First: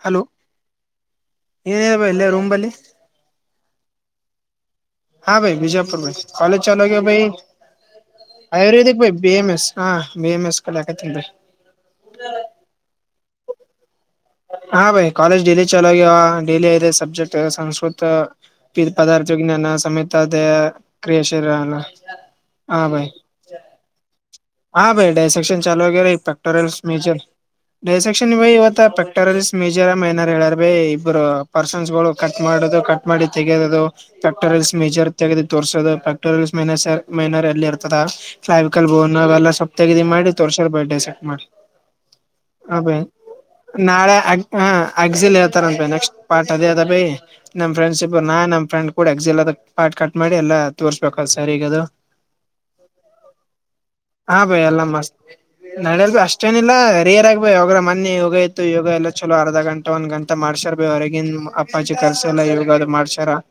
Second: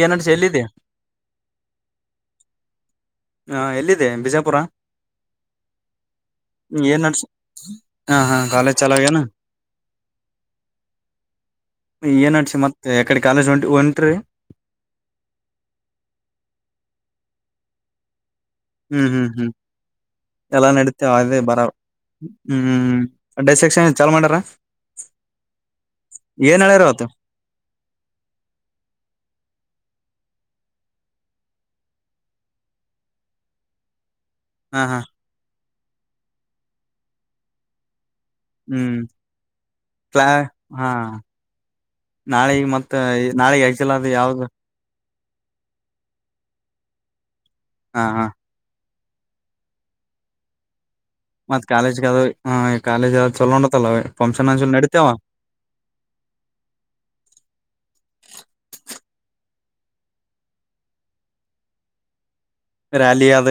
ಏನ್ ಹಲೋ ನಡ್ಸಿ ಎಲ್ಲಿದೆ ಏನಬೇಕ ಇಲ್ಲ ರೂಮಲ್ಲಿ [inaudible] ಹ ಎಲ್ಲಿದೆ ಬಿಜಾಪುರ [inaudible] ಹಾ, ಭೈ, ಬಿಜಾಪುರ, ಬೈ, ಕಾಲೇಜ್, ಏನ್ ಚಂಗಿಬೈ. ನಡ್ಸಿ ಹ ಹಾ [inaudible] ಕಾಲೇಜ್ ಆಯುರ್ವೇದಿಕ್, ಚಲಾಗೇನ ಬಿ ಎಂ ಎಸ್ ಹ ಬಿ ಎಂ ಎಸ್ ಕಲಾಕೃತಿನಿರಿ. [unintelligible] ಏನ್, ಅಡ್ಸಿ ಮತ್ತೆ! ಎಕಡೆ ಕಾಲೇಜ್ ಒಂಟ, ಹೊಂಟರಿ. [inaudible] ಹಾ ಭೈ ಕಾಲೇಜ್ ಡೈಲಿ ಚಲೋಾಗಿ ಡೈಲಿ ಸಬ್ಜೆಕ್ಟ್ ಸಂಸ್ಕತ್ [inaudible] ಹ್ಮ್ ಹ್ಮ್ ಪದಾರ್ಥ ವಿ ಹ್ಮ್ ಜ್ಞಾನ ಸಮೇತ ಅದ ಎಲ್ಲಾ ನಡೀತ ಅದೇ ಕ್ರಿಯಶರ ಹ ಭಾಯ್ [inaudible] ಡೈ ಸೆಕ್ಷನ್ ಚಲ್ ಮಾಡಾರ [inaudible] ಹಾ ಭೈ ಡೈಸಕ್ಕ್ಷನ್ ಚಾಲೋ ವಗರ ಪೆಕ್ಟೋಲ್ ಹೇಳ್ಯಾರ ಅವತ್ತು ಮೇಜ ೈಸಕ್ಕ್ಷನ್ ಪೆಕ್ಟೋ [inaudible] ಮೇಜರ್ ಮೈನರ್ ಹೇಳಾರ ಭ ಇಬ್ಬರು ಪರ್ಸನ್ಸ್ ಗಳು ಕಟ್ ಮಾಡದು ಕಟ್ ಮಾಡಿ ತೆೆಗೆರದು [inaudible] ಪಫಕ್ಟೋರಿಯಲ್ಸ್ ಹ ಹಾ ಮೇಜರ್ ತೆಗೆದು ತೋರ್ೋದು ಪ್ಯಾಕ್ಟೋರಿಯಲ್ಸ್ ಮೈನ ಮೈನರ್ ಎಲ್ಲಿ ಇರ್ತದೆ ವಿಕಲ್ ಹ್ಮ್ ಬೋನ್ [inaudible] ಎಲ್ಲ ಸಪ್ತಗ ಕ್ಲಾ ಮಾಡಿ ತೋರ್ಸೋ ಹಾ ಬೇ ಚೆಕ್ ಮಾಡಿ ನಾಳಿಗ್ [inaudible] ಹಬ ಮತ್ತ ನಾಳಿಗ್ ಆಕ್ಚುಲ್ ಅದು ನಾಳೆ ಯಾವ್ದು ಹ [inaudible] ಅಗ್ಸಿಲ್ ಹೇತಾರನ್ ನೆಕ್ಸ್ಟ್ ಪ್ಟ ಅದ ಅದ ಪಿ ನಮ್ಮಫ್ರೆಂಡ್ ಹಾ ಶಿಪ್ ಹಾ ನ ನಮ್ಮ ಫ್ರೆಂಡ್ [inaudible] ಕೊಡುಯೆಕ್ಸು, ಇಲ್ಲ, ಕಟ್, ಮಾಡಿ, ಎಲ್ಲ. [inaudible] ಮತ್, ಕಾಲೇಜ್ಗದ, ಹು, ಕಾಲೇಜ್ ಅ ಚಲೋಟತ್ತಲೇವೇ. [inaudible] ಹಾ, ಭಯ, ಎಲ್ಲ ಮಸ್ತ್. [inaudible] ನಡೆಯಲಿದ್ದು, ಅಷ್ಟೇನಿಲ್ಲಾ ರಿಯಾಯಗಿ, ಭ ಯಾಗ್ರ, ಮೊನ್ನೆ, ಯೋಗ ಇತ್ತು ಯೋಗ ಎಲ್ಲ ಚಲೋ. [inaudible] ಅರ್ಧ, ಗಂಟೆ, ಒಂದುಗಂಟೆ, ಮಾಡಸರ್, ಭ ಹೊರಗಿನ, ಅಪ್ಪಾಜಿ, ಕಲ್ಸ. [unintelligible] ಅತಿಕೊಳೊಂದು, ಇಲ್ಲಿಗೋದು, ರ್ಯಾಲಿ ಮಾಡ್ಸಾರ!, ಅದ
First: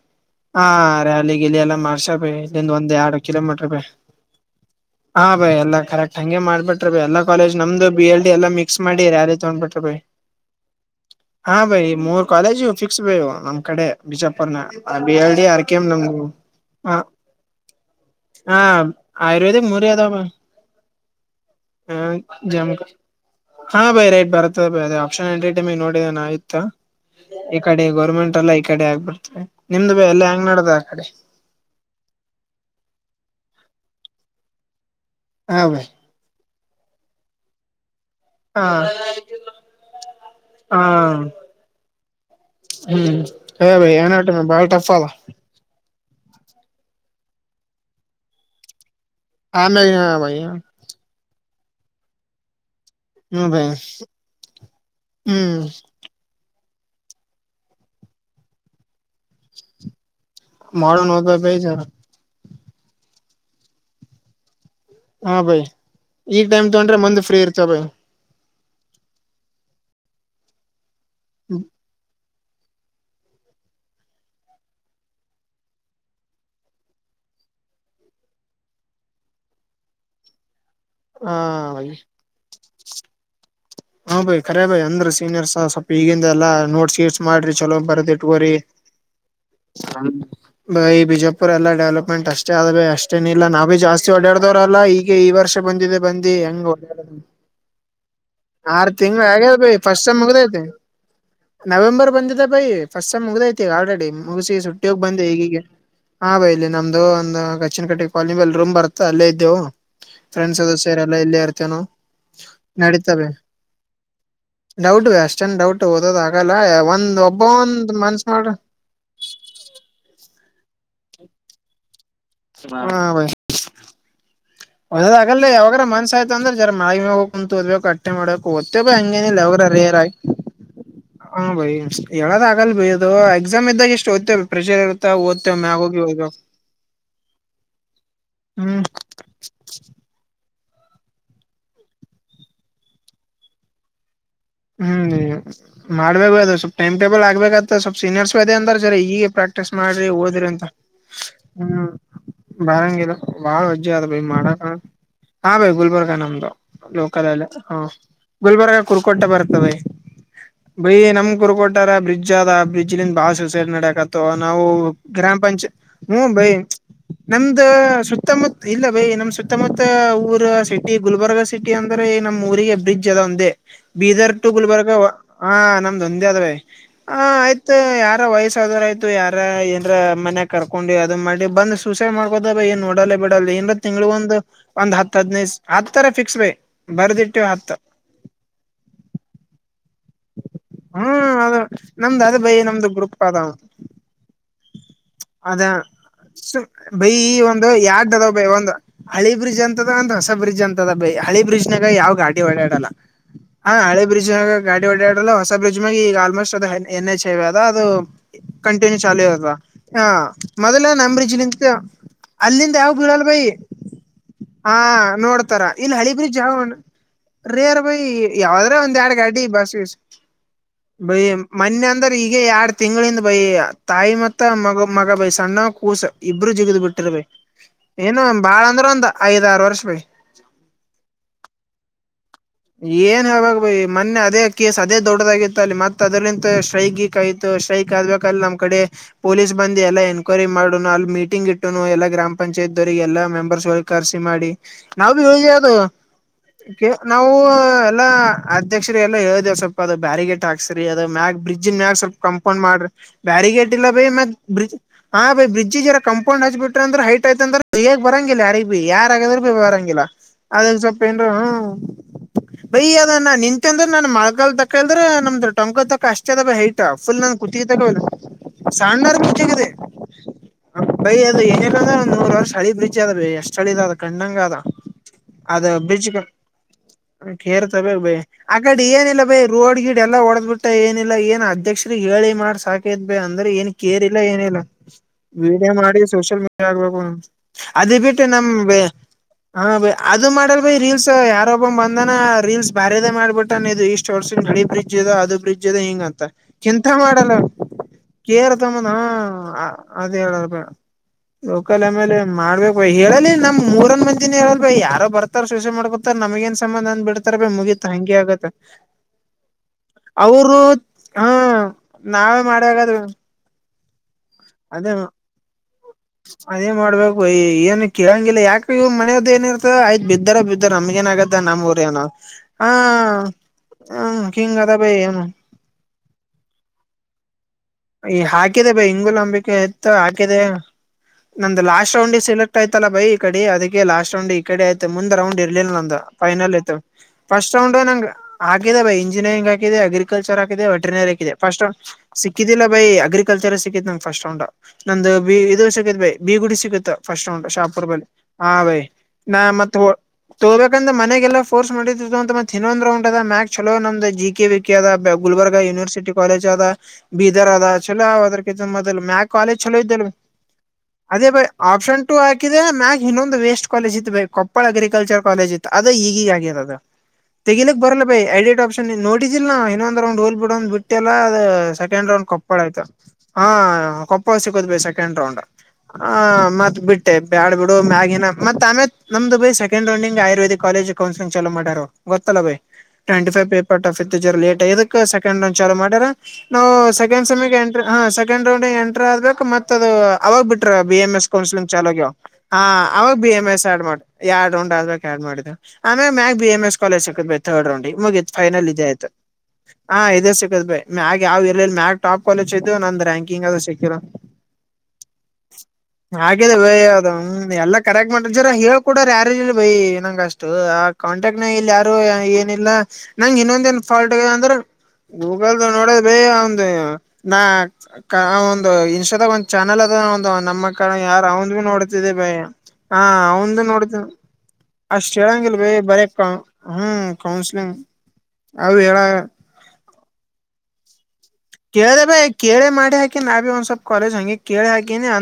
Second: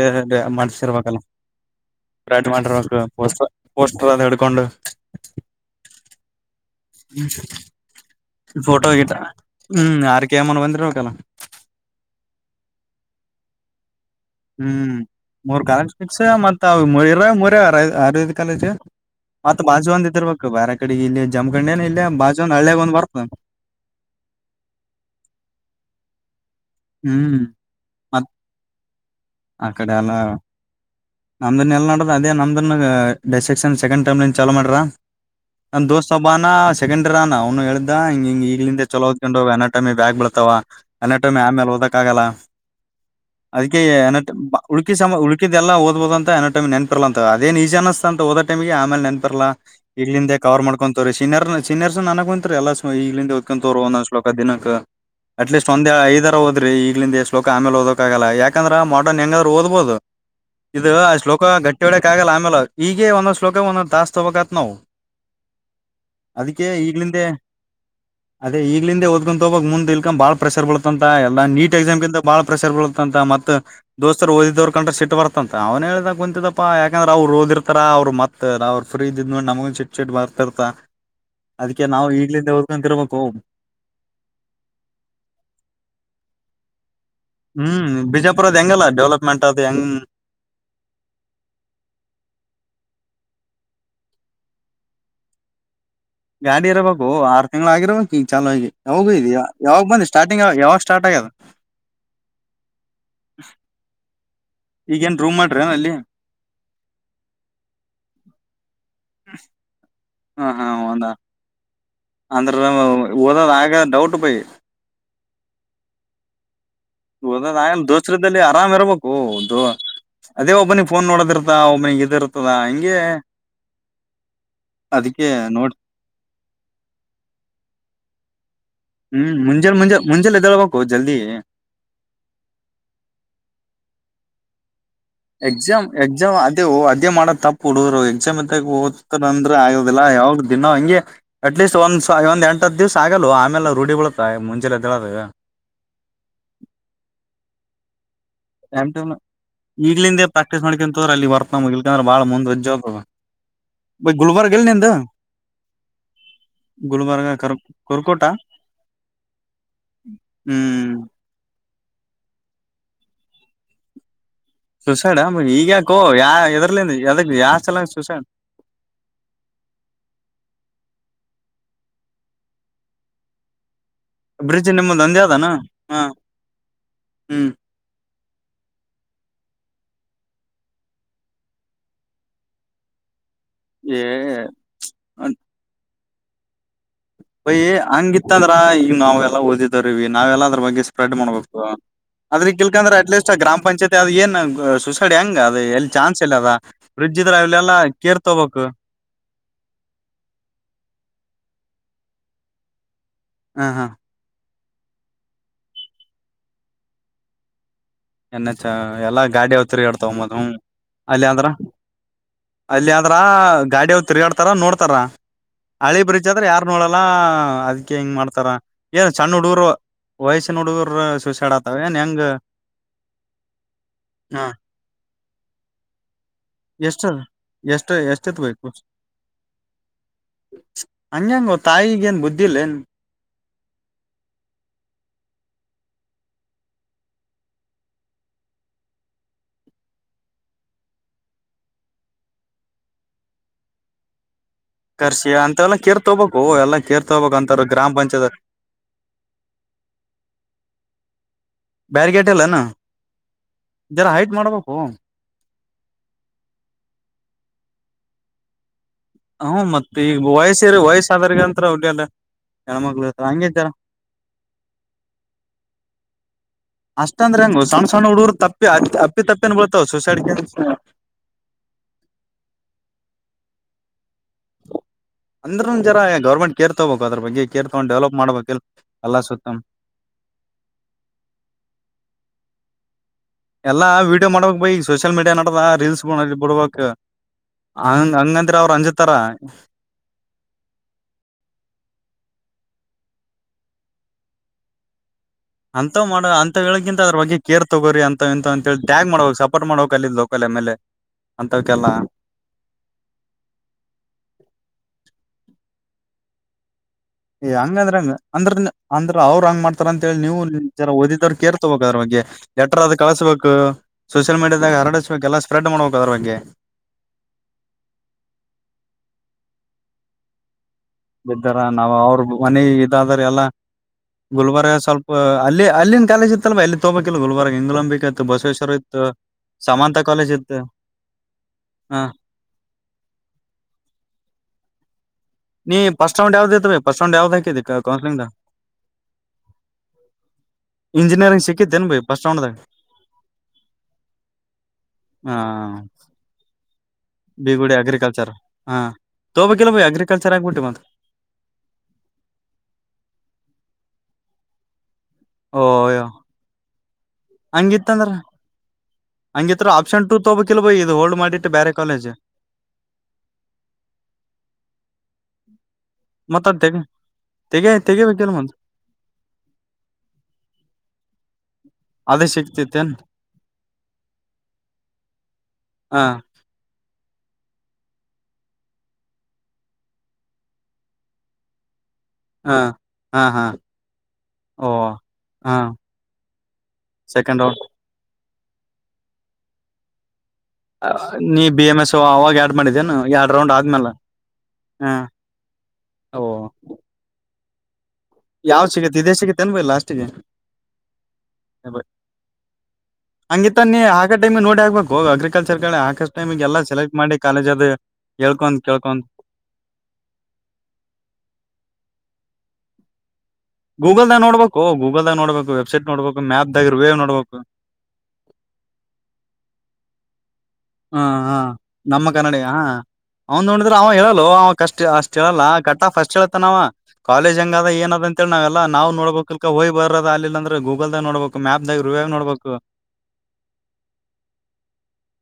ಹ ಮಾಡ್ಸಿರ್ಬೇಕಲ್ಲ ರ್ಯಾಲಿ, ಗಿಲಿ, ಎಲ್ಲ ಮಾಡ್ಸಾರ, ರ್ಯಾಲಿ ಇಲ್ಲಿಂದ ಮಾಡಿರ್ಬೇಕು ಒಂದು, ಎರಡು ಪೋಸ್ಟರ್ ಕಿಲೋಮೀಟರ್. [inaudible] ಪೋಸ್ಟರ್, ನಾಡಿಕೊಂಡು. [inaudible] ಹಾ, ಭೈ, ಎಲ್ಲ, ಕರೆಕ್ಟ್, ಹಂಗೆ ಮಾಡುಬಿಟ್ರೆ, ಭೈ ಎಲ್ಲ ಕಾಲೇಜ್! ನಮ್ದು, ಬಿ, ಎಲ್, ಡಿ. ಎಲ್ಲ ಮಿಕ್ಸ್, ಮಾಡಿ, ರ್ಯಾಲಿ, ತಗೊಂಡ್ ಬಿಟ್ಟರುಬೈ. [inaudible] ಅದುಕ್ಕೆ, ಏನುಮಾಡೋಮ್ಮ. [inaudible] ಹಾ, ಬೈ, ಮೂರ್ ಕಾಲೇಜು, ಫಿಕ್ಸ್, ಬೈ, ನಮ್. [inaudible] ಬಿಜ್ಜಾಪುರನ್ನ, ಹ್ಮ್ ಅಬಿ, ಹಾ, ಹೇಳಿ, ಮೂರ್ ಆರ್ಕಮ್ ಕಾಲೇಜ್ ನಮು, ಫಿಕ್ಸ್ ಮತ್ ಅವ್ ಹ, ಮೂರ ಮೂರ ಹ. [unintelligible] ಇರೋದೇ, ಮೂರೇಧವ. [inaudible] ಇದರುಬೇಕು, ಬೇರೆ, ಕಡೆಗೆ ಇಲ್ಲಿ ಜಮಖಣ್ಣೇನು ಇಲ್ಲ ಬಾಜುನು, ಜಮ್ ಹಳ್ಳಿಯಾಗ, ಒಂದು, ಬರುತ್ತೆ. [inaudible] ಹಾ, ಬೈ ರೈಟ್, ಬರುತ್ತೆ ಆಪ್ಷನ್, ನೋಡಿದೆ, ನಾ. [inaudible] ಆ, ಹ್ಮ್ ಈ, ಕಡೆ, ಮತ್ ಗೌರ್ಮೆಂಟ್, ಎಲ್ಲಾ, ಈ ಕಡೆ, ಆಗಿಬಿಡ್ತು, ಆ ಕಡೆ ನಿಮ್ದು, ಬೈ, ಎಲ್ಲ, ಹೆಂಗ್, ನಾಡಿದ್ದು ಆ ಕಡೆ.. [inaudible] ನಮ್ದನ್, ಎಲ್, ನಾಡಿದು, ಅದೇ ನಮ್ದನ್ ಡೈಸೆಕ್ಷನ್ ಸೆಕೆಂಡ್ ಟರ್ಮನ್, ಚಲೋ, ಮಾಡ್ರ. [inaudible] ಹಾ ಬೈ ನಾನು, ದೋಸ್ತ, ಒಬ್ಬ, ಅವನ, ಸೆಕೆಂಡ್ರ, ಅವನಾ, ಅವನು, ಹೇಳಿದು. [inaudible] ಹೌದ, ಹಿಂಗು, ಹಿಂಗು, ಹಾ ಈಗ್ಲಿಂದ! ಚಲೋದ್ಕೊಂಡ್, ಅ, ಟೈಮಿ ಇಧುಯಾಗಿಬಿಡುತವ, ಹಾ ಆಮೇಲೆ ಓದಕ ಆಗಲ್ಲ. ಹ್ಮ್ [inaudible] ಹೇ ಅದಕ್ಕೆ, ಬೈ ಏನಾಟ ಬಾಳ ಟಫ್ ಉಳ್ಕಿ, ಅದ ಸಮನು, ಉಳಕಿದ್ದಲ್ಲಾ! ಒದು.. [inaudible] ಹೋಗುಬೋಹುಧುಅಂತೇ, ಅನುಟೈಮ್, ನೆಪಿಲ ಅಂತ, ಅದೇಜ ಅನ್ತ ಅಂತದಟೈಮಿಗೆ ಆ. ನೆಪ.. [inaudible] ಬರುಲ್ಲಾ, ಆಮ್ಯಾಗ ಬೈ ಇವ್ಯಾಗುಯೆಂಧಲೆ, ಕವರ್ ಮಾಡ್ಕೊಂತವ್ರೀ, ಸೀನಿಯರ್, ಸೀನಿಯರ್ಸ್, ಹೇಳನಂಗೇಬಂತುರಿ. [inaudible] [inaudible] ಈಗಲೀಧಲೇ, ಹ್ಮ ಬೈ ಹೊದ್ಕೊಂತರಾ! ಒಂದುಒಂದು ಸೊಕ್ಕ ಒಂದೊಂದು, ಅಟ್ ಹ್ಮ್ ಲೀಸ್ಟ್ ಒಂದ್ ಐದರ.. [inaudible] ಅಂದ್ರಿ, ಈಗ್ಲಿಂದ ಶ್ಲೋಕ ಆಮೇಲೆ ಓದಕಕ್ಕಾಗಲ್ಲ ಯಾಕಂದ್ರೆ! ಮಾಡ್ರನ್, ಹೆಂಗಾದ್, ಓದುಬೋಹುಬು. [inaudible] ಇದು, ಆ, ಮಾಡೋಣ ಓದ್ ಶ್ಲೋಕ ಬೈ ಗಟ್ಟಿ! ಜರಾ ಹೊಡಕ್ ಆಗಲ್ಲ ಆಮೇಲೆ ಈಗೇ ಒಂದಂದುಸಾಕಾ, ಒಂದ ತಸ್ ತಗೋಬೇಕತ್ತತ್ ನಾವು. [inaudible] ಹೂ, ಭೈ, ಈಗ ಟೈಮ್ ಅದಕ್ಕೆ ತಗೊಂಡ್ರೆ! ಮುಂದೆ, ಈಗ್ಲಿಂದೆ ಫ್ರೀ ಇರುತ್ತೆ, ಬೈ. [inaudible] ಅದೇ ಇವಗಾಂಧಲೆ, ಓದುಕೋನೂತ, ಹೋಗ್ಬೇಕು, ಮುಂದೇ, ಇಲಿಕ್ಕಾ, ಬಾಳ, ಪ್ರೆಷರ್, ಬಳತಂತ, ಎಲ್ಲಾ ನೀಟ್, ಎಕ್ಸಾಮಗಿಂತ ಎಕ್ಸಾಮ್ಂತ. [inaudible] ಬಾಳ, ಪ್ರೆಷರ್, ಬೀಳತ್ತ, ಅಂತ, ಮತ್ತೆ, ದೋಸ್ತರ್, ಓದಿದವರು, ಕಂಡ್ರೆ, ಸಿಟ್, ಬರುತ್ತೆ. [inaudible] ಬರುತ್ವಂತ, ಅವ್ನು, ಹೇಳಿದ ಕುಂತಿದಪ್ಪ ಯಾಕಂದ್ರ! ಅವ್ರು, ಓದಿತಾರ, ಅವ್ರ ಮತ್ ಅವ್ರ ಫ್ರೀ ಇದ್ ನಮಗ ಚಿಟ್, ಚಿಟ್ಟು, ಬರುತ. [inaudible] ಬರುತ್ತಾರುತಾ, ಹಾ ಬೈ ಅದಕ್ಕೆ ನಾವು ಈಗ್ಲಿಂದ, ಹೋಧುಕೋಬೆಕ್ಕು. [inaudible] ಹಾ, ಭೈ, ಖರೇ, ಬೈ, ಅಂದ್ರ ಸೀನಿಯರ್ಸ್, ಸ್ವಲ್ಪ ಈಗಿಂದ, ಎಲ್ಲಾ, ನೋಡ್, ಇಟ್ಟು, ಮಾಡ್ರಿ ಚಲೋ, ಬರದ, ಇಟ್ಗೋರಿ. [inaudible] ಮಾತುಎಡುಧೇಯೆಂಗೂ. [inaudible] ಬೈ, ಬಿಜಾಪುರ್, ಎಲ್ಲಾ ಡೆವಲಪ್ಮೆಂಟ್! ಅಷ್ಟೇ ಆದ, ಬೈ, ಅಷ್ಟೇನ, ಇಲ್ಲ, ನಾವಿ, ಜಾಸ್ತಿ ಓಡಿಯೊಡಾಧವರು, ಈಗ, ಈ ವರ್ಷ. ಬಂದಿದೆ.. [inaudible] ಗಾಡಿ, ಹೆಂಗ್ ಇರಬೇಕು, ಓಡಾಡೋದು ಆರು, ತಿಂಗಳು, ಆಗಿರ್ಬೇಕು ಈ, ಚ. [inaudible] ಹಾ, ಜೀ, ಆರ್ ಯಾವಾಗೂ, ತಿಂಗ್ಳ ಇದೆ, ಆಗ್ಯದ ಬೈ ಯಾವಾಗ ಫಸ್ಟ್ ಬಂದಿ ಸೆಮ್ ಸ್ಟಾರ್ಟಿಂಗ್! ಮುಗ್ದೈತಿ ಯಾವಾಗ, ಸ್ಟಾರ್ಟ್, ಹಾಗ್ಯಧಾ.. [inaudible] ನವೆಂಬರ್, ಬಂದಿದೆ, ಬೈ, ಫಸ್ಟ್, ಸೇಮ್, ಮುಗ್ದೈತಿ! ಈಗ, ಆಲ್ರೆಡಿ, ಮುಗಿಸಿ, ಸುಟ್ಟಿ, ಹೋಗಿ, ಈಗೇನ್ ಬಂದೆ ರೂಮ್ ಈಗೀಗ. ಮಾಡ್ರಿ ಏನ್ ಅಲ್ಲಿ [inaudible] ಹಾ, ಬೈಲಿ ನಮ್ದು ಒಂದು ಕಚ್ಚಿನ್ ಕಟ್ಟೆ ಕಾಲಿ, ಬೆಲ್ಲು. [inaudible] ಹ, ಹಾ, ಅದು ಒಂದ, ಸೇರೆಲ್ಲ ಇಲ್ಲೇ ಇರ್ತೇವ್ ನಾವು ಅಂದ್ರ, ನಾವು, ನಡೀತಾ ಬೈ ಒಧವಾ. [inaudible] ಹಾಗ, ಡೌಟ್ ಬೈ.. [inaudible] ಚಂದ, ಡೌಟ್, ಓದದು, ಆಗಲ್ಲ. [inaudible] ಓಡಾಡ್ಹ, ಆ ಒಂದ್ ಮನ್ಸ್ ದೋಸ್ರದಲ್ಲಿ ಮಾಡ್ರ ಆರಾಮ್ ಇರ್ಬೇಕುದು. [inaudible] ಅದೇ, ಒಬ್ಬನಿಗೆ ಫೋನ್, ನೋಡೋದಿರ್ತಾ ಒಬ್ಬನಿಗೆ, ಇದು, ಇರ್ತದ, ಹಾಂಗೆ. [inaudible] ಹೋಗುವಾದರಳಿ, ಯಾಗಲಿ, ಮನ್ಸ ಆಯ್ತು, ಅಂದ್ರ, ಜರ, ಮಿ, ಮ, ಕುಂತ, ಹೊದ್ಬೇಕು, ಕಟ್ಟೆ ಮಾಡಕ್. [inaudible] ಹೊಟ್ಟೆಬೇರಿ, ಹ್ಮ್ ಹಂಗುಎನುಯೆಲ್ಲಾ, ಅವರ ಮುಂಜಾಲ್ ಮುಂಜೆ ರೇರ್, ಯೈ. ಮುಂಜಾಲೆ ಎದ್ದೇಳ್ಬೇಕು [inaudible] ಜಲ್ದಿ ಹಾ, ಭೈ, ಹೇಳದಾಗಲ್, ಬೈ, ಅದು ಎಕ್ಸಾಮ್! ಇದ್ದಾಗ, ಎಷ್ಟುಯ್ತೇ, ಪ್ರೆಷರ್, ಇರುತ್ತೆ. [inaudible] ಎಕ್ಸಾಮ್, ಎಕ್ಸಾಮ್, ಅದೇ, ಅದೇ, ಮಾಡದು ತಪ್ಪ, ಹುಡುಗರು, ಎಕ್ಸಾಮ್, ಇದಾಗ, ಹ್ಮ್ ಓದ್ತಾರ ಅಂದ್ರೆ, ಆಗದಿಲ್ಲಾ, ಯಾವ. [inaudible] ದಿನ, ಹಂಗೆ ಅಟ್ಲೀಸ್ಟ್! ಒಂದ್, ಒಂದ, ಎಂಟು ಹತ್ತು, ದಿವ್ಸ, ಆಗಲ್ಲ, ಆಮೇಲೆ, ರೂಢಿಗಳು. [inaudible] ಹ್ಮ್, ಮಾಡಲೆಬೆಕ್ಕೂ, ಅ ಸ್ವಲ್ಪ್, ಟೈಮ್ ಟೇಬಲ್, ಆಗ್ಬೇಕತ್, ಸ್ವಲ್ಪ್ ಸೀನಿಯರ್ಸ್. [inaudible] ದೆ ಅಂದ ಟೈಮ್ ಜರಿ ಟೇಬಲ್ ಈಗ ಪ್ರಾಕ್ಟೀಸ್ ಮಾಡ್ರಿ ಈಗ್ಲಿಂದೆ ಓದ್ರಿ ಪ್ರಾಕ್ಟೀಸ್ ಅಂತ ಮಾಡ್ಕೊಂತೋದ್ರ ಅಲ್ಲಿ ವರ್ಕ್ ನಮಗ್ ಹೂ ಇಲ್ಕಂದ್ರ ಬಾಳ ಮುಂದ್ ವಜ್ಜ ಆಗ್ತದ ಬರಂಗಿಲ್ಲ ಬಹಳ ಒಜ್ಜಿದ ಬೈ ಮಾಡ ಗುಲ್ಬರ್ಗ ಎಲ್ ಕ ನಿಂದು ಹಾ ಭೈ್ ಗುಲ್ಬರ್ಗ ನಮ್ದು ಗುಲ್ಬರ್ಗ ಲೋಕಲ್ ಅಲ್ಲಿ ಕರ್ ಹ ಕುರ್ಕೋಟ ಗುಲ್ಬರ್ಗ ಕುರ್ಕೊಟ್ಟೆ ಬರ್ತದೆ ಹ್ಮ್ ಬೈ ನಮ್ ಕುರ್ ಕೊಟ್ಟಾರ ಬ್ರಿಡ್್ ಆದದ ಆ ಬ್ರಿಡ್ಜ್ಂದ ಬಾಳ ಸ ಸೈಡ್ ನಡಕತ್ತ ನಾವು ಸುಸೈಡ್ ಗ್ರಾಮ ಈಗ ಪಂಚಾಯತ್ ಯಾಕೋ ಹೂ ಯಾ ಬೈ ಎದರ್ಲಿಂದ ಎದಕ್ ಯಾವ ನಮ್ದ ಸಲ ಸುಸೈಡ್ ಸುತ್ತಮುತ್ತ ಇಲ್ಲ ಬೈ ನಮ್ ಸುತ್ತಮುತ್ತ ಊರ ಸಿಟಿ ಗುಲ್ಬರ್ಗ ಸಿಟಿ ಅಂದ್ರೆ ನಮ್ಮ್ ಊರಿಗೆ ಬ್ರಿಜ್ ಅದ ಒಂದ ಬ್ರಿಡ್ಜ್ ಗುಲ್ಬರ್ಗ ನಿಮ್ಮದ್ ಒಂದೇ ಅದಾನ ಆ ಹಾ ನಮ್ದು ಒಂದೇ ಆದ್ ಆ ಹ್ಮ್ ಆಯ್ತು ಯಾರ ವಯಸ್ಸಾದಾರ ಆಯ್ತು ಯಾರಏ ಮನೆ ಕರ್ಕೊಂಡು ಅದು ಮಾಡಿ ಬ್ ಸೂಸೈಡ್ ಮಾಡ್ಕೋತ ಬನ್ ನೋಡಲ್ಲೇ ಬಿ ಇ ಏ ತಿಂಗಳು ಒಂದು ಒಂದ್ ಹತ್ ಹದ್ನ ಹತ್ತ ತರ ಫಿಕ್ಸ್ ಬೈ ಬರ್ದಿಟ್ಟಿವ ಬೈ ಹತ್ತ ಹಂಗಿತ್ತ ಅಂದ್ರ ಈಗ ನಾವ್ ಓದಿದವಿ ವಿ ನಾವೆಲ್ಲದ್ರ ಬಗ್ಗೆ ಸ್ಪ್ರೆಡ್ ಹ್ಮ್ ಅದು ಮಾಡ್ಬೇಕು ನಮ್ದ್ ಅದ ಅದ್ರ ಬೈ ನಮ್ದು ಕಿಕಂದ್ರೆ ಗ್ರೂಪ್ ಅಟ್ಲೀಸ್ಟ್ ಅದಾವ ಗ್ರಾಮ ಪಂಚಾಯತಿ ಅ್ ಏನ್ ಸುಸೈಡ್ ಹೆಂಗ ಅದ ಎಲ್ಲಿ ಚಾನ್ಸ್ ಇಲ್ಲ ಅದ ಬೈ ಫ್ರಿಡ್ಜ್ ಇದ್ರ ಅಲ್ಲಲ್ಲಾ ಕೇರ್ ತಗೋಬೇಕು ಬ್ರಿ್ ಅಂತದ ಆದ ಹೊಸ ಬ್ರಿಜ್ ಅಂತದ ಬೈ ಬ್ರಿಜ್ ಯಾವ್ ಗಾಡಿ ಓಡಾಡಲ್ಲ ಹ ಹಾ ಹಳೆ ಬ್ರಿಜ್ಾಗ ಗಾಡಿ ಓಡಾಡಲ್ಲ ಹೊಸ ಬ್ರಿಜ್ ಮೆ ಈಗ ಆಲ್ಮೋಸ್ಟ್ ಅದು ಎನ್ ಎಚ್ ಐ ಅದ ಅದು ಎನ್ಚ್ ಕಂಟಿನ್ಯೂ ಎಲ್ಲಾ ಚಾಲೂ ಇರದ ಗಾಡಿ ಹ ಹತ್ತರಿಗಡ್ತಾವ ಮದ ಮೊದಲ ನಮ್ ಅಲ್ಲಿ ಬ್ರಿಡ್ಜ್ ಅಂದ್ರ ನಿಂತ ಅಲ್ಲಿಂದ ಯಾವ್ ಅಲ್ಲಿಂದ್ರ ಬೀಳಲ್ ಬೈ ಗಾಡಿ ನಾವು ತಿರ್ಗಾಡ್ತಾರ ಹಾ ನೋಡ್ತಾರ ನೋಡ್ತಾರ ಇಲ್ಲಿ ಹಳಿ ಬ್ರಿಡ್ಜ್ ಆದಂದ್ರ ಯಾವ ಯಾರ್ ನೋಡಲ್ಲ ಹಾ ರೇರ್ ಅದಕ್ಕೆ ಬೈ ಹೆಂಗ್ ಮಾಡ್ತಾರ ಯಾವದ್ರ ಒಂದ್ ಏನ್ ಎರಡ್ ಚಾನ್ ಗಾಡಿ ಹುಡೂರು ಬಸ್ ಗೀಸ್ ವಯಸ್ಸ ಹುಡುಗರು ಬೈ ಸೂಸ್ಯಾಡ್ ಆತಾವ ಮೊನ್ನೆ ಏನ್ ಅಂದ್ರ ಹೆಂಗ ಈಗ ಎರಡ್ ತಿಂಗಳಿಂದ ಬೈ ತಾಯಿ ಮತ್ತ ಮಗ ಮಗ ಬೈ ಸಣ್ಣ ಕೂಸ ಇಬ್ರು ಜಿಗಿದ್ ಎಷ್ಟ ಬಿಟ್ಟಿ್ರ ಬೈ ಎಷ್ಟ ಏನು ಎಷ್ಟಿತ್ ಬಾಳ ಅಂದ್ರ ಐದು ಆರು ವರ್ಷ ಬೈ ಹಂಗಂಗೋ ತಾಯಿಗ ಏನ್ ಬುದ್ಧಿ ಇಲ್ಲೇನ್ ಏನ್ ಹೇಳ್ಬೇಕು ಬೈ ಮೊನ್ನೆ ಅದೇ ಕೇಸ್ ಅದೇ ದೊಡ್ಡದಾಗಿತ್ತ ಅಲ್ಲಿ ಮತ್ತೆ ಅದ್ರಂತ ಸ್ಟ್ರೈಗ್ ಆಯತು ಸ್ಟ್ರೈಕ್ ಆಗ್ಬೇಕ ನಮ್ಮ್ ಕಡೆ ಪೊಲೀಸ್ ಬಂದ ಎಲ್ಲಾ ಎನ್ಕ್ವೈರಿ ಮಾಡೂಣ ಅಲ್ಲಿ ಮೀಟಿಂಗ್ ಇಟ್ಟು ಎಲ್ಲಾ ಗ್ರಾಮ ಪಂಚಾಯತ್ವರಿಗೆ ಎಲ್ಲ ಮೆಂಬರ್ಸ್ ಕರೆಸಿ ಮಾಡಿ ನಾವು ಬಿ ಕರ್ಸಿ ಹದ ಅಂತೆಲ್ಲಾ ಕೇರ್ ತಗೋಬೇಕು ಎಲ್ಲಾ ಕೇರ್ ನಾವು ತಗೋಬೇಕು ಅಂತಾರ ಗ್ರಾಮ ಎಲ್ಲ ಪಂಚಾಯತ್ ಅಧ್ಯಕ್ಷರ ಎಲ್ಲ ಹೇಳ್ದೇವ್ ಸ್ವಲ್ಪ ಅದು ಬ್ಯಾರಿಗೇಟ್ ಹಾಕ್ಸ್ರ ಅದು ಮ್ಯಾಗ ಬ್ರಿಜನ್ ಮ್ಯಾಗ ಸ್ವಲ್ಪ ಬ್ಯಾರಿಗೇಟ್ ಇಲ್ಲೇನು ಕಂಪೌಂಡ್ ಮಾಡ್ರ ಬ್ಯಾರಿಗೇಟ್ ಇಲ್ಲ ಬೈ ಜರ ಹೈಟ್ ಮತ್ ಮಾಡ್ಬೇಕು ಬ್ರಿಜ್ ಹಾ ಬೈ ಬ್ರಿಜ್ರಾ ಕಂಪೌಂಡ್ ಹಚ್ಿಬ ಬಿಟ್ರ ಅಂದ್ರ ೈಟ್ ಆಯ್ತ ಅ್ರ ಹೇಗ್ ಬರಂಗಿಲ್ಲ ಯಾರಿಗ್ ಬಿ ಯಾರಗಾದ್ರ ಬಿ ಹ್ಮ ಮತ್ ಬರಂಗಿಲ್ಲ ಈಗ ಅದ್ ವಯಸ್ಸ ಸ್ವಲ್ಪ ಏನ್ರು ವಯಸ್ಸಾದರ್ಗಂತ್ರ [inaudible] ಬೈ ಅದ ನಾನ್ ಹಂಗೆ ಜರ ನಿಂತಂದ್ರೆ ನಾ ಮಳಗಾಲಲ್ ತಕ ಅಲ್್ರ ನಮ್ದ್ರ ಟಂಕಲ್ ತಕ್ಕ ಅಷ್ಟೇ ಅದ ಬ ಹೈಟ್ ಫುಲ್ ನನ್ ಅಷ್ಟಂದ್ರ ಕು ಹೆಂಗ ಸಣ್ಣ ಸಣ್ಣ ಹುಡುಗರು ತಪ್ಪಿ ಅಪ್ಪಿ ತಪ್ಪೇನ್ ಬಳ್ತಾವ್ ಸೂಸೈಡ್ ಬೈ ಅದು ಏನ ಅ್ರ ಒ ನೂರ್ ವರ್ಷ ಹಳಿ ಬ್ರಿಜ್ ಅದ ಎಷ್ಟ್ ಹಳಿ ಅದ ಕಂಡಂಗ ಅದ ಅದ ಅಂದ್ರನ್ ಜರ ಬ್ರಿಡ್ಜ್ ಗವರ್ಮೆಂಟ್ ಕೇರ್ ತಗೋಬೇಕು ಅ್ರ ಕೇರ್ ತಗೋಬೇಕು ಬೈ ಆಕಡೆ ಏನಿಲ್ಲ ಬೈ ಸುತ್ತ ರೋಡ್ ಗಿಡ ಎಲ್ಲಾ ಹೊಡೆದ್ ಬಿಿಟ್ಟ ಏನಿಲ್ಲ ಏನ್ ಅಧ್ಯಕ್ಷಗ್ ಹೇಳಿ ಮಾಡ ಸಾಕ ಅಂದ್ರೆ ಏನ್ ಎಲ್ಲಾ ಕೇರ್ ಇಲ್ಲ ವಿಡಿಯೋ ಏನ ಮಾಡ್ಬೇಕ್ ಇಿಲ್ಲ ಬೈ ಈಗ ಸೋಷಿಯಲ್ ಮೀಡಿಯಾ ನಡದ ವಡಿಯೋ ಮಾಡಿ ರೀಲ್ಸ್ ಸೋಷಿಯಲ್ ಮೀಡಿಯಾ ಬಿಡ್ಬೇಕ್ ಆಗ್ಬೇಕು ಹಂಗ ಅ ಹಂಗಂದ್ರ ನಮ ಅವ್ರ ಅಂಜತಾರ ಹ ಅದು ಮಾಡಲ್ ಬೈ ರೀಲ್ಸ್ ಯಾರೋ ಬಂದನ ರೀಲ್ಸ್ ಬಾರದೇ ಮಾಡ್ಬಿಟ್ಟಾನ ಇದು ಇಷ್ಟೋರ್ಸ ಗಡಿಿ್ರಿಜ್ ಇದು ಅದು ಬ್ರಿಡ್ಜ್ ಇದು ಅಂತ ಹಿಂಗಂತ ಮಾಡ ಅಂತ ಚಿಂತ ಹೇಳಕಿಂತ ಅದ್ರ ಮಾಡಲ್ಲ ಬಗ್ಗೆ ಕೇ ತಗೋರಿಿ ಅಂತ ಎಂತ ಕೇರ್ ಅಂತ ಹೇಳಿ ತಮ್ಮನ ಟಾಗ್ ಮಾಡ್ಬೇಕಕ್ ಸಪೋರ್ಟ್ ಮಾಡ್ಬೇಕಕ್ ಅಲ್ಲಿ್ ಅದ್ ಲೋಕಲ್ ಹೇಳಲ್ ಎಂ ಬೈ ಏ ಲ್ಲ ಲೋಕಲ್ ಆಮೇಲೆ ಮಾಡ್ಬೇಕು ಹೇಳಲಿ ನಮ್ ಮೂರನ ಮಂದಿನ ಹೇಳಲ್ ಬ ಯಾರೋ ಬರ್ತಾರ ಶೋಷೆ ಮಾಡ್ ಗ ನಮ್ ಏನ್ ಸಂಬಂ ಏ ಹಂಗಂದ್ರ ಹಂಗ ಅಂದ್ರ ಅಂದ್ರ ಅವ್ರರು ಹಂಗ ಮಾಡ್ತಾರ ಅಂತ ಹೇಳಿ ನೀವು ಅವರು ಜನ ಹಾ ಓದಿದವ್ರ ಕೇರ್ ತಗೋಾರ ಗೆ ನಾವೇ ಮಾಡಾಗಾದ್ರ ಎಟರದು ಕಳಸ್ಬೇಕು ಮಾಡ ಅದೇ ಹಡ ಎಲ್ಲ ಸ್ಪ್ರಡ್ ಮಾಡಿ ಅದೇ ಮಾಡ್ಬೇಕು ಈ ಏನ್ ಕೇಳಂಗಿಲ್ಲ ಯಾಕ ಮನೆಯದ್ದ ಏನಿರ್ತ ಆಯ್ತ್ ಬಿದ್ದ ಬಿದ್ದಾರ ನಾವ ಅವ್ರ ಮನೆ ಹಾ ಇದಾದ್ರ ಎಲ್ಲಾ ಹ ಹಿಂಗ ಗುಲ್ಬರ್ಗ ಅದ ಬೈ ಸ್ವಲ್ಪ ಏನು ಅಲ್ಲಿ ಅಲ್ಲಿನ ಕಾಲೇಜ್ ಇತ್ತಲ್ವಾ ಅಲ್ಲಿ ತಗೋಬಬೇಕಕಿಲ್ಲ ಗುಲ್ಬರ್ಗ ಇಂಗ್ಲಂಬಿಕ ಈ ಇತ್ತು ಹಾಕಿದೆ ಬಸವೇಶ್ವರ ಬೈ ಇತ್ತು ಇಂಗುಲಂಬಿಕೆ ಇತ್ ಸಮಾಂತ ಕಾಲೇಜ್ ಹಾಕಿದೆ ಇತ್ತು ನಮ್ದ ಲಾಸ್ಟ್ ಹಾ ರೌಂಡ್ಿಗೆ ಸೆಲೆಕ್ಟ್ ಆಯ್ತಲ್ಲ ಬೈ ಈಡೆ ಅದಕ್ಕೆ ಲಾಸ್ಟ್ ರೌಂಡ್ ಈ ಕಡೆ ಆಯ್ತ ಮುಂದ ರೌಂಡ್ ಇರ್ ನೀ ಫಸ್ಟ್ ರೌಂಡ್ ಯಾವ್ದ್ ೈನಲ್ ಇಐ ಇತ್ತು ಬೈ ರೌಂಡ್ ಯಾವ್ದ್ ಫಸ್ಟ್ ಹಾಕಿದಿ ರೌಂಡ್ ನಂಗೆ ಕೌನ್ಸಿಲಿಂಗ್ದ ಹಾಿದೆ ಇಂಜಿನಿಯರಿಂಗ್ ಹಾಕಿದೆ ಅಗ್ರಿಕಲ್ಚರ್ ಆಕದೆ ವಟ್ರದೆ ಇಂಜಿನಿಯರಿಂಗ್ ಫಸ್ಟ್ ಸಿಕ್ಕಿತ್ತೇನ್ ಬೈ ಫಸ್ಟ್ ಸಿ ರೌಂಡ್ದಾಗ ಸಿಕ್ಕಿದಿಲ್ಲ ಬೈ ಅಗ್ರಿಕಲ್ಚರ್ ಸಿಗಿತ್ ನಮ್ ಫಸ್ಟ್ ರಂಡ್ ನಮ್ದ ಹಾ ಬಿ ಇದು ಸಿತ್ ಬೈ ಬಿ ಗುಡಿ ಸಿಗತ್ ಫಸ್ಟ ರೌಂಡ್ ಬಿಗುಡಿ ಶಾಪುರ್ ಬ ಅಗ್ರಿಕಲ್ಚರ್ ಆ ಹಾ ಭೈ್ ನ ತೋಬೇಕಿಲ್ಲ ಬೈ ಮತ್ತ ಅಗ್ರಿಕಲ್ಚರ್ ಆಗ್ಬಿಟ್ಟಿ ಮತ್ ತೋಬೇಕಂದ್ರ ಮನೆಗೆಲ್ಲ ಫೋರ್ಸ್ ಮಾಡಿದ ಅಂತ ತಿನ್ವಂದ್ರ ಉಂಟ ಅ ಮ್ಯಾಕ್ ಚಛಲೋ ನಮ್ದ್ ಜಿ ಕೆ ವಿ ಕೆ ಆದದ ಗುಲ್ಬರ್ಗ ಓ ಯೂನಿವರ್ಸಿಟಿ ಕಾಲೇಜ್ ಆದ ಬೀದರ್ ಅದ ಚಲೋ ಹಂಗಿತ್ತಂದ್ರ ಅದ್ರಕ ಮದಲ್ ಮ್ಯ ಕಾಲೇಜ್ ಹಂಗಿತ್ರ ಚಲೋ ಇದ್ದಲ್ ಆಪ್ಷನ್ ಟು ತೋಬೇಕಿಲ್ ಬೈ ಇದು ಹೋಲ್ಡ್ ಅದೇ ಬೈ್ ಮಾಡಿಟ್ಟು ಬೇರೆ ಆಪ್ಷನ್ ಕಾಲೇಜ್ ಟು ಹಾಕಿದ ಮ್ಯಾಗ ಇನ್ನೊಂದು ವೇಸ್ಟ್ ಕಾಲಜ ಇತ್ತು ಬೈ ಕೊಪ್ಪಳ ಅಗ್ರಿಕಲ್ಚರ್ ಕಾಲೇಜ್ ಇತ್ತು ಅದ ಈಗೀಗ ಮತ್ತ ಅದ್ ಆಗ್ಯದ ಅದು ತೆಗಿ ತೆಗಿ ತೆಿಲಕ್ ಬರಲ್ಲ ಬೈ ತೆಗಿಬೇಕಿಲ್ ಐಡಿ ಮತ್ ಟಿ ಆಪ್ನ್ ನೋಡಿದಿಲ್ ನಾ ಇನ್ನೊಂದ್ ರೌ್ ಹಲ್ ಬಿಡ ಒ್ ಬಿಟ್ಟೆಲ್ಲ ಅ ಸೆಕೆಂಡ್ ಅದೇ ರೌಂಡ್ ಕೊಪ್ಪಳ ಆಯ್ತು ಸಿಕ್ತಿತ್ತೇನ್ ಹಾ ಕೊಪ್ಪಳ ಸಿಕ್ಕದ್ ಭ ಸೆಕೆಂಡ್ ರೌಂಡ್ ಹ ಮತ್ತ್ ಬಿಟ್ಟು ಬ್ಯಾಡ್ ಬಿಡು ಮ್ಯಾಗಿಿನ ಮತ್ತ ಆಮೆ ನಮ್ ದುಬೈ ಸೆಕೆಂಡ್ ರೌಂಡಂಗ್ ಆಯುರ್ವೇದಿ ಕಾಲೇಜ್ ಕೌನ್ಸಿಲಿಂಗ ಚಲ ಮಾಡರು [inaudible] ಗೊತ್ತಲ್ಲ ಹ ಭಯಿ ಹಾ ಟ್ವೆಂಟಿ ಹಾ ಫೈವ್ ಪೇಪರ್ ಟಿಫ ಜ ಓ ಲೇಟ್ಐದಕ್ಕೆ ಸೆಕಂಡ್ ಹಾ ರಂಡ್ ಚಾಲಲು ಮಾಡ್ತಾರ ಸೆಕಂಡ್ ಸೆಕೆಂಡ್ ಸೆಮಿಗೆ ರೌಂಡ್ ಎಂಟ್ರಿ ಹಾ ಸೆಕೆಂಡ್ ರೌಂಡ್ ಎಂಟ್ರಿ ಆಗ್ಬೇಕು ಮತ್ತ ಅದು ಅವಾಗ ಬಿಟ್ರ ಬಿ ಎಂ ಎಸ್ ನೀ ಬಿ ಕೌನ್ಸಿಲಿಂಗ್ ಎಂ ಎಸ್ ಚಾಲೋಗೆ್ಯ್ ಅವಾಗ ಆಡ್ ಹಾ ಮಾಡಿದೇನು ಅವಾಗ ಬಿ ಎರಡ್ ಎಂ ರೌಂಡ್ ಎಸ್ ಆಡ್ ಆದ್ಮೇಲೆ ಮಾಡಿ ಯಾರ್ಡ್ ರೌಂಡ್ ಹ ಆಬೇಕ ಮಾಡ ಆೇಲೆ ಓ ಮಾಗ ಬಿ ಎಂ ಎಸ್ ಕಾಲೇಜ್ ಸಿಕಥರ್ಡ್ ರೌಂಡ್ [inaudible] ಮುಗತ್ ಯಾವ್ ಫೈನಲ್ ಇದೆ ಸಿಗತ್ ಆಯ್ತು ಇದೇ ಸಿಗತ್ತೇನ್ ಬೈ ಹಾ ಲಾಸ್ಟಿಗೆ ಇ ಸಿಗತ್್ ಭ ಹಾಗ [inaudible] ಯಾವ ಾಪ್ ಕಾಲೇಜ ಇದ ನ ರ್ಯಾಂಕಿಂಗ್ ಅದು ಹಂಗಿತ್ತ ನೀ ಸಿಕ್ಕರ ಹಾಕ ಟೈಮಿಗೆ ನೋಡಿ ಹಾಕ್ಬೇಕು ಅಗ್ರಿಕಲ್ಚರ್ ಕಡೆ ಹಾಕೋ [inaudible] ಟೈಮಿಗೆ ಹಾಗಿದೆ ಎಲ್ಲ ಬೈ ಅ ಸೆಲೆಕ್ಟ್ ಮಾಡಿ ಕಾಲೇಜ್ ಅದು ಎಲ್ಲ ಕರೆಕ್ಟ್ ಮಾಡರ ಹೇಳ್ಕೊಂಡ್ ಹೇಳಕಡ ಕೇಳ್ಕೊಂಡ್ ಯಾರ ಬೈಂಗಷ್ಟು ಇಲ್ಲಿ ಯಾರು ಏನಿಲ್ಲ ನಂಂಗಗೆ ಇನ್ನೊಂದ ಏನ್ ಫಾಲ್ಟ್ ಇ ಗೂಗಲ್ದಾಗ ಅಂದ್ರೆ ನೋಡ್ಬೇಕು ಗೂಗಲ್ದಾಗ ನೋಡ್ಬೇಕು ಗೂಗಲ್ ವೆಬ್ಸೈಟ್ ನೋಡ [inaudible] ನೋಡ್ಬೇಕು ಒಂದು ಮ್ಯಾಪ್ದಾಗ ರಿವ್ಯೂ ನ ನೋಡ್ಬೇಕು ಒಂದು ಇನ್ಸ್ಟಾಗ್ರಾಮ್ ಚಾನೆಲ್ ಅದ ಒಂದು [inaudible] ಹಾ ಯಾರ ಹಾ ಅವಂದ್ ಭಿ ನಮ್ಮ ನೋಡ್ತಿದ್ದೆ ಬೈ ಕನ್ನಡಿಗ ಹಾ ಅವನ ಅವಂದು ನೋಡಿದ್ರ ಅವ ನೋಡ್ತ ಹೇಳಲ್ಲ ಅವ ಕಷ್ಟ ಅಷ್ಟ ಅಷ್ಟ್ ಹೇಳಲ್ಲ [inaudible] ಹೇಳಂಗಿಲ್ ಹ ಬೈ ಕಟ್ಟಾ ಬರೇ ಫಸ್ಟ್ ಕೌ ಹೇಳೇತ ನಾವ ಹ್ಮ್ ಕಾಲೇಜ್ ಹಂಗದ ಕೌನ್ಸ್ಲಿಂಗ್ ಏನದ ಅಂತೇಳ ನಾವಲ್ಲ ಅವು ನವು ಹೇಳ ನೋಡ್ಬಬೇಕ ಕಲಕ ಹೋಗಿ ಬರ [inaudible] ಅ್ರೆ ಗೂಗಲ್ ನೋಡ್ಬೇಕು [inaudible] ಕೇಳೆ ರಿವ್ಯೂ ಭ ನೋಡ್ಬೇಕು ಕೇಳೆ ಮಾಡಿ ಹಾಕಿ ನಾ ಭಿ ಒಂದ್ಸವಪ್ ಕರಜ್ ಹಂಗೆ ಕೇಳಿ ಹಾಕಿನಿ [inaudible]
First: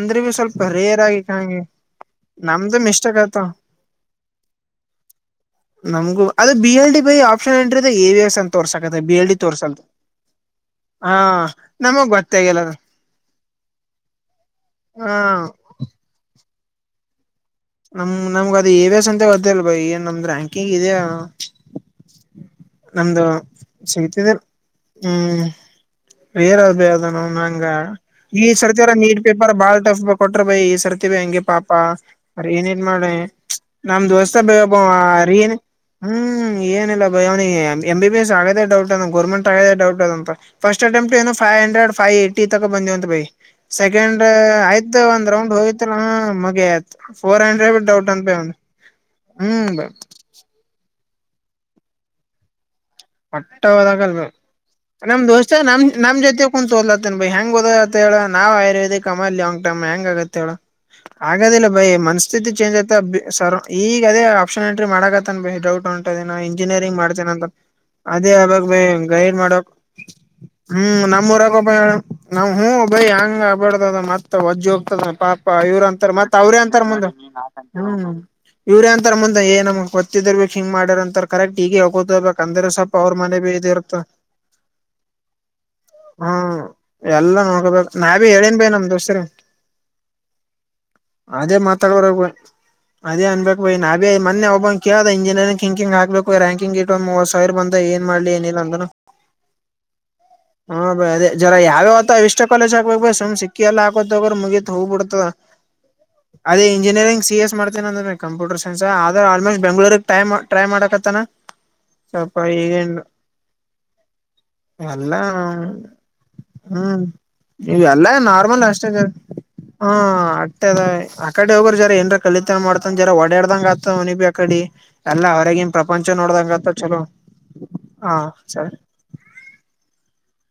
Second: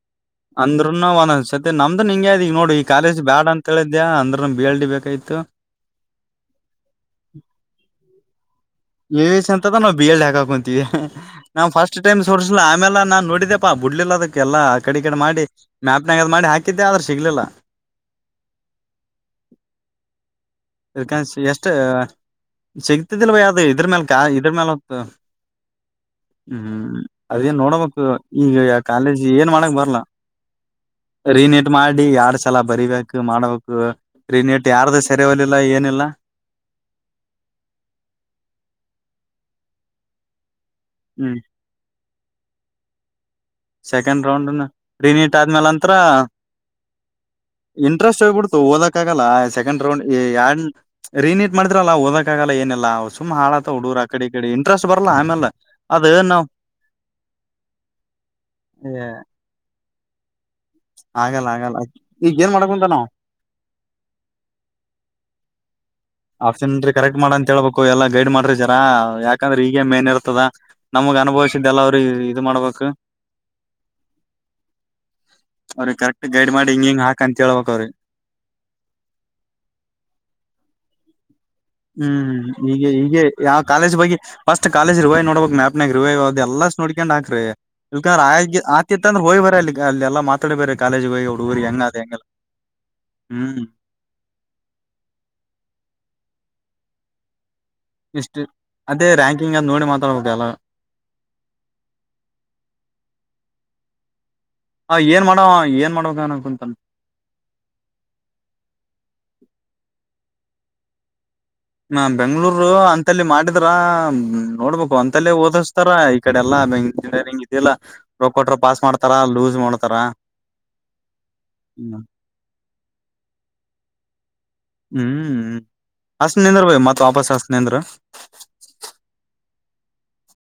ರೇರ್ ಅಂದ್ರನು ಆಗಿ ಒಂದ್ ಹಂಗೆ ಸತಿ ನಮ್ದು ಹಿಂಗಗೆ್ಯ್ ಈಗ ನೋಡಿ ನಮ್ದು ಈ ಮಿಸ್ಟೇಕ್ ಕಾಲೇಜ್ ಆಯ್ತಾವ ಬ್ಯಾಡ್ ಅಂತ ಹೇಳಿದ್ಯಾ ಅಂದ್ರನು ಬಿ ಎಲ್ ಡಿ ಬೇಕ [inaudible] ಕೈತ ನಮಗು ಅದು ಬಿ ಎಲ್ ಡಿ ಬೈ ಆಪ್ಷನ್ ಟ್ರ ಎವಿಯಸ್ ಅನ್ ತೋರ್ಸಕ ಬಿ ಎಲ್ ಡಿ ತೋರ್ಸಲ್ದು [inaudible] ನಾ್ ಫಸ್ಟ್ ನಮಗ್ ಟೈಮ್ ಸೋರ್ಸಲ ಗೊತ್ತಾಗಿಲ್ಲ ಅದು ಆಮೇಲೆ ನಾನ್ ನೋಡಿದಪ್ಪಾ ಬುಡ್ಲಿಲ್ಲ ಅದಕ್ಕೆ ಎಲ್ಲಾ [inaudible] ಕಡೆ ಹಾ ಕಡೆ ಮಾಡಿ ಮ್ಯಾಪ್ನಾಗದ್ ಮಾಡಿ ಹಾಕಿದ್ದೆ ಆದ್ರ ಸಿಗ್ಲಿಲ್ಲ ನಮ ನಮ್ಗ ಅದ ಎ ವಿ ಎಸ್ ಅಂತ ಗತ್ತಲ್ ಬ ಏನ್ ನಮ್ದ್ ರ್ಯಾಂಕಿಂಗ್ ಇದೆಯ ಇದಕ ಎಷ್ಟ ನಮ್ದು ಸಿಗ್ತದಿಲ್ವ ಯಾವ್ದು ಇದ್ರ ಮೇಲ್ ಕಾ ಶಗತ ಇದ್ರ ಮೇಲ್ ಹೊತ್ತು ಹ್ಮ್ ಬೇರ ಬೇ ಹ್ಮ್ ಅದ ನ ಅದೇನ್ ನಂಗ ನೋಡಬೇಕು ಈ ಈಗ ಸರ್ತರ ನೀಟ್ ಕಾಲೇಜ್ ಏನ್ ಪೇಪರ್ ಮಾಡಕ್ ಬಾಳ್ ಬರ್ಲ್ಲ ಕೊಟ್ರ ಬೈ ಈ ಸರ್ತಿ ಬ ಹಂಗೆ ಪಾಪ ನಾಡ್ ಸಲ ಬರಿಬೇಕು ಮಾಡಬೇಕು ನಮ ದೋಸ್ ಬಬ ಅ ರ ಏನ್ ಏನಿಲ್ಲ ಹ್ಮ್ ಏನಿಲ್ಲ ಬಯ ಅವನಿಗೆ ಎಂ ಬಿ ಎಸ್ ಆಗದೇ ಡೌಟ್ ಗರ್ಮೆಂಟ್ ಆಗದ ಡೌಟ್ ಫಸ್ಟ್ ಅಟೆಂಪ್ ಏನು ಹ್ಮ್ ಫೈ್ ಹಂಡ್ರೆಡ್ ೈವ ಏಟಿ ತ ಬಂದಂತೈ [inaudible] ಸೆಕೆಂಡ್ ರೌಂಡ್ ರಿಿನೀಟ್ ರೌಂಡ್ ಆದ್ಮೇಲ್ಂಂತತ್ರ ಹೋಗಿತ್ತಲ್ಲ [inaudible] ಮಗಿ ಆಯ್ತು ಫೋರ್ ಹಂಡ್ರೆಡ್ ಡೌಟ್ ಇಂಟ್ರೆಸ್ಟ್ ಅಂತ ಬೈ ಅವ್ನ್ ಹೋಗ್ಬಿಡ್ತು ಓದಕ ಆಗಲ್ಲ ಹ್ಮ್ ಸೆಕೆಂಡ್ ಬೈ ರೌಂಡ್ ಎ [inaudible] ರಿನೀಟ್ ಮಾಡಿದ್ರಲ್ಲಾ ಓದಕ್ಕಾಗಲ್ಲ ಏನಿಲ್ಲ [inaudible] ಮಟ್ಟ ಹಾಳಾತ ಹುಡುಗರು ಆ ಹೋದಾಗಲ್ ಬ ಕಡೆ ಈ ಕಡೆ ಇಂಟ್ರೆಸ್ಟ್ ಬರಲ್ಲ ನಮ್ ಆಮೇಲೆ ದೋಸ್ತ ನಮ್ ಅದ ನಮ್ ನಾವ್ ಜೊತೆ ಕುೂಂತತ್ ಹೋದ್ಲತ್ತನ್ ಬ ಹೆಂಗ್ ಹೋದ ಹೇಳ ನಾ ಆಯುರ್ವೇಿಕ್ ಅಮಲ್ ಲ ಆಂಗ ಟೈ್ ಹೆಂಗಗತ್ ಹೇಳ [unintelligible] [unintelligible] ಆಗದಿಲ್ಲ ಬ ಭೈ ಈಗ ಮನಸ್ಥಿತಿ ಏನ್ ಮಾಡಕ್ ಕುಂತ ಚೇಂ್ಯಐತ ನಾವ್ ಈಗ ಅದೇ ಆಪ್ಷನ್ ಎಂಟ್ರಿ ಮಾಡಕತ್ತನ್ ಭೈಿ ಡೌಟ್ ಉಂಟ ನಾ ಆಪ್ಷನ್ ಇಂಜಿನಿಯರಿಂಗ್ ಕರೆಕ್ಟ್ ಮಾಡ್ತೇನೆ ಮಾಡ ಅಂತ ಹೇಳ್ಬೇಕು ಎಲ್ಲಾ ಗೈಡ್ ಅದೇ ಮಾಡ್ರಿ ಅಾಗ ಜರಾ ಬೈ ಗೈಡ್ ಯಾಕಂದ್ರೆ ಮಾಡಕ್ ಈಗ ಮೇನ್ ಇರ್ತದ ಹ್ಮ್ ನಮಗ್ ನಮ್ಮೂರಾಗಬ ಅನುಭವಿಸಿದ್ದೆಲ್ಲ ಅವ್ರಿಗೆ ನ ಇದು ಹ ಮಾಡ್ಬೇಕು ಬೈ ಹಂಗ ಆ ಬಡ್ದದ ಮತ್ ವಜ್ಜ ಹೋಗ್ತದ ಪಾಪ ಇವ್ರ ಅವ್ರಿಗೆ ಅಂತಾರ ಕರೆಕ್ಟ್ ಮತ್ ಗೈಡ್ ಅವ್ರ ಮಾಡಿ ಅಂತಾರ ಹಿಂಗ ಹಿಂಗ್ ಮುಂದ ಹಾಕ ಅಂತ ಹೇಳ್ಬೇಕ್ ಅವ್ರಿಗೆ ಹ್ಮ ಇವ್ರೇ ಅಂತಾರ ಮಂದ ಏ ನಮ್ ಗೊತ್ತಿದರ್ಬೇಕ ಹಂಗ ಮಾಡಾರರ್ ಅಂತ ಕರೆಕ್ಟ್ ಈಗ ಹಗೋತೋಗಬೇಕಕ್ ಹ್ಮ್ ಅಂದ್ರೆ ಸ್ವಪ ಈಗ ಯಾವ ಕಾಲೇಜ್ ಬಗ್ಗೆ ಫಸ್ಟ್ ಕಾಲೇಜ್ ರಿವಾಯ್ ನೋಡ್ಬಕ್ ಮ್ಯಾಪ್ನಾಗ ರಿವಾಯ ಅ ಹ್ಮ್ ಎಲ್ಲಾ ನೋಡ್ಕೊಂಡು ಹಾಕ್ರ ಎಲ್ಲಾ ನೋಡ್ಕೋಬೇಕ್ ಇಕಂದ್ರ ನಾವೇ ಆ ಹೇಳೇನ್ ಬೈ ನಮ್ ಆತಿತ್ತ ಅಂದ್ರೆ ದೋಸ್ತರು ಹೋಗಿ ಬರ್ರ ಅಲ್ಲಿ ಅಲ್ಲಿ ಎಲ್ಲಾ ಮಾತಾಡಿ ಬರ ಕಾಲೇಜ್ ಹೋಗಿ ಅವಡ್ ಅದೇ ಊರ್ ಹೆಂಗ ಅದ ಮಾತಾಡೋರಗ್ ಹೆಂಗಲ್ಲ ಬೈ [inaudible] ಅದೇ ಅನ್ಬೇಕಕ್ ಹ್ಮ್ ಬಯ ನಾ ಮನ್ನೆ ಒಬ ಕೇಳದ ಇಂಜಿನಿಯರಿಂಗ್ ಹಿಂಕಿಂಗ ಹಾಕ್ಬೇಕು ರಕಂಿಂಗ ಇವ್ ಸಾವಿರ್ ಬಂದು [inaudible] ಇಷ್ಟು ಅದೇ ರ್ಯಾಂಕಿಂಗ್ ಅದ್ ನೋಡಿ ಮಾತಾಡ್ಬೋದ ಅಲ್ಲ [inaudible] ಹಾ ಬ ಅದೇ ಜರ ಯಾವತ ಇಷ್ಟ ಕಾಲೇಜ್ ಹಾಬೇಕ ಬ ಸುಮ್ ಸಿಕ್ಕಿ ಎಲ್ಲ ಹಕತ ಹೋಗ್ರರು ಮುಗಿತತ್ ಹೋಗ್ಬ ಬಿಡ್ತ ಏನ್ ಮಾಡವ ಏನ್ ಮಾಡ್ಬೇಕ [inaudible] ಅನ್ಕುಂತಾನ ಅದೇ ಇಂಜಿನಿಯರಿಂಗ್ ಸಿ ಎಸ್ ಮಾಡ್ತೇನೆ ಅಂದ್ರೆ ಕಂಪ್ಯೂಟರ್ ಸೈನ್ಸ್ ಆದ್ರೆ ಆಲ್ಮೋಸ್ಟ್ [inaudible] ಟ್ರಟ್ರಮಾಡಕತ್ತನ [inaudible] ನಾ ಬೆಂಗ್ಗಳೂರು [inaudible] ಅಂತಲ್ಲಿ ಮಾಡಿದ್ರ ನೋಡ್ಬೇಕು ಎಲ್ಲಾ ಅಂತಲ್ಲ ಓದಿಸ್ತಾರ ಈ ಕಡೆ ಎಲ್ಲಾ ಬೆಂಗ್ನಿಯರಿಂಗ್ [inaudible] ನೀವ ಎಲ್ಲ ನಾರ್ಮಲ್ ಅಷ್ಟೇ ಜಾರ ಹ ಮಾಡ್ತಾರ ಅಷ್ಟ ಅದ ಆ ಕಡೆ ಹೋಗರು ಜಾರ ಹ್ಮ್ ಏನ್ರ ಕಲಿತ [inaudible] ಮಾಡ್ತ ಜರ ಡಾಡ್ದಂಗ ಆತವನಿ ಬಿ ಅಕಡೆ ಎಲ್ಲ ಹ್ಮ್ ಅವ್ರಗನ್ ಪ್ರಪಂಚ ಹಸ್ ನೋಡ್ದಂಗ ನಿಂದ್ರ ಆತ ಬೈ ಚಲೋ ಮತ್ ವಾಪಸ್ ಹಸ್ ನಿಂದ್ರ [inaudible] ಹಾ ಸರಿ [inaudible]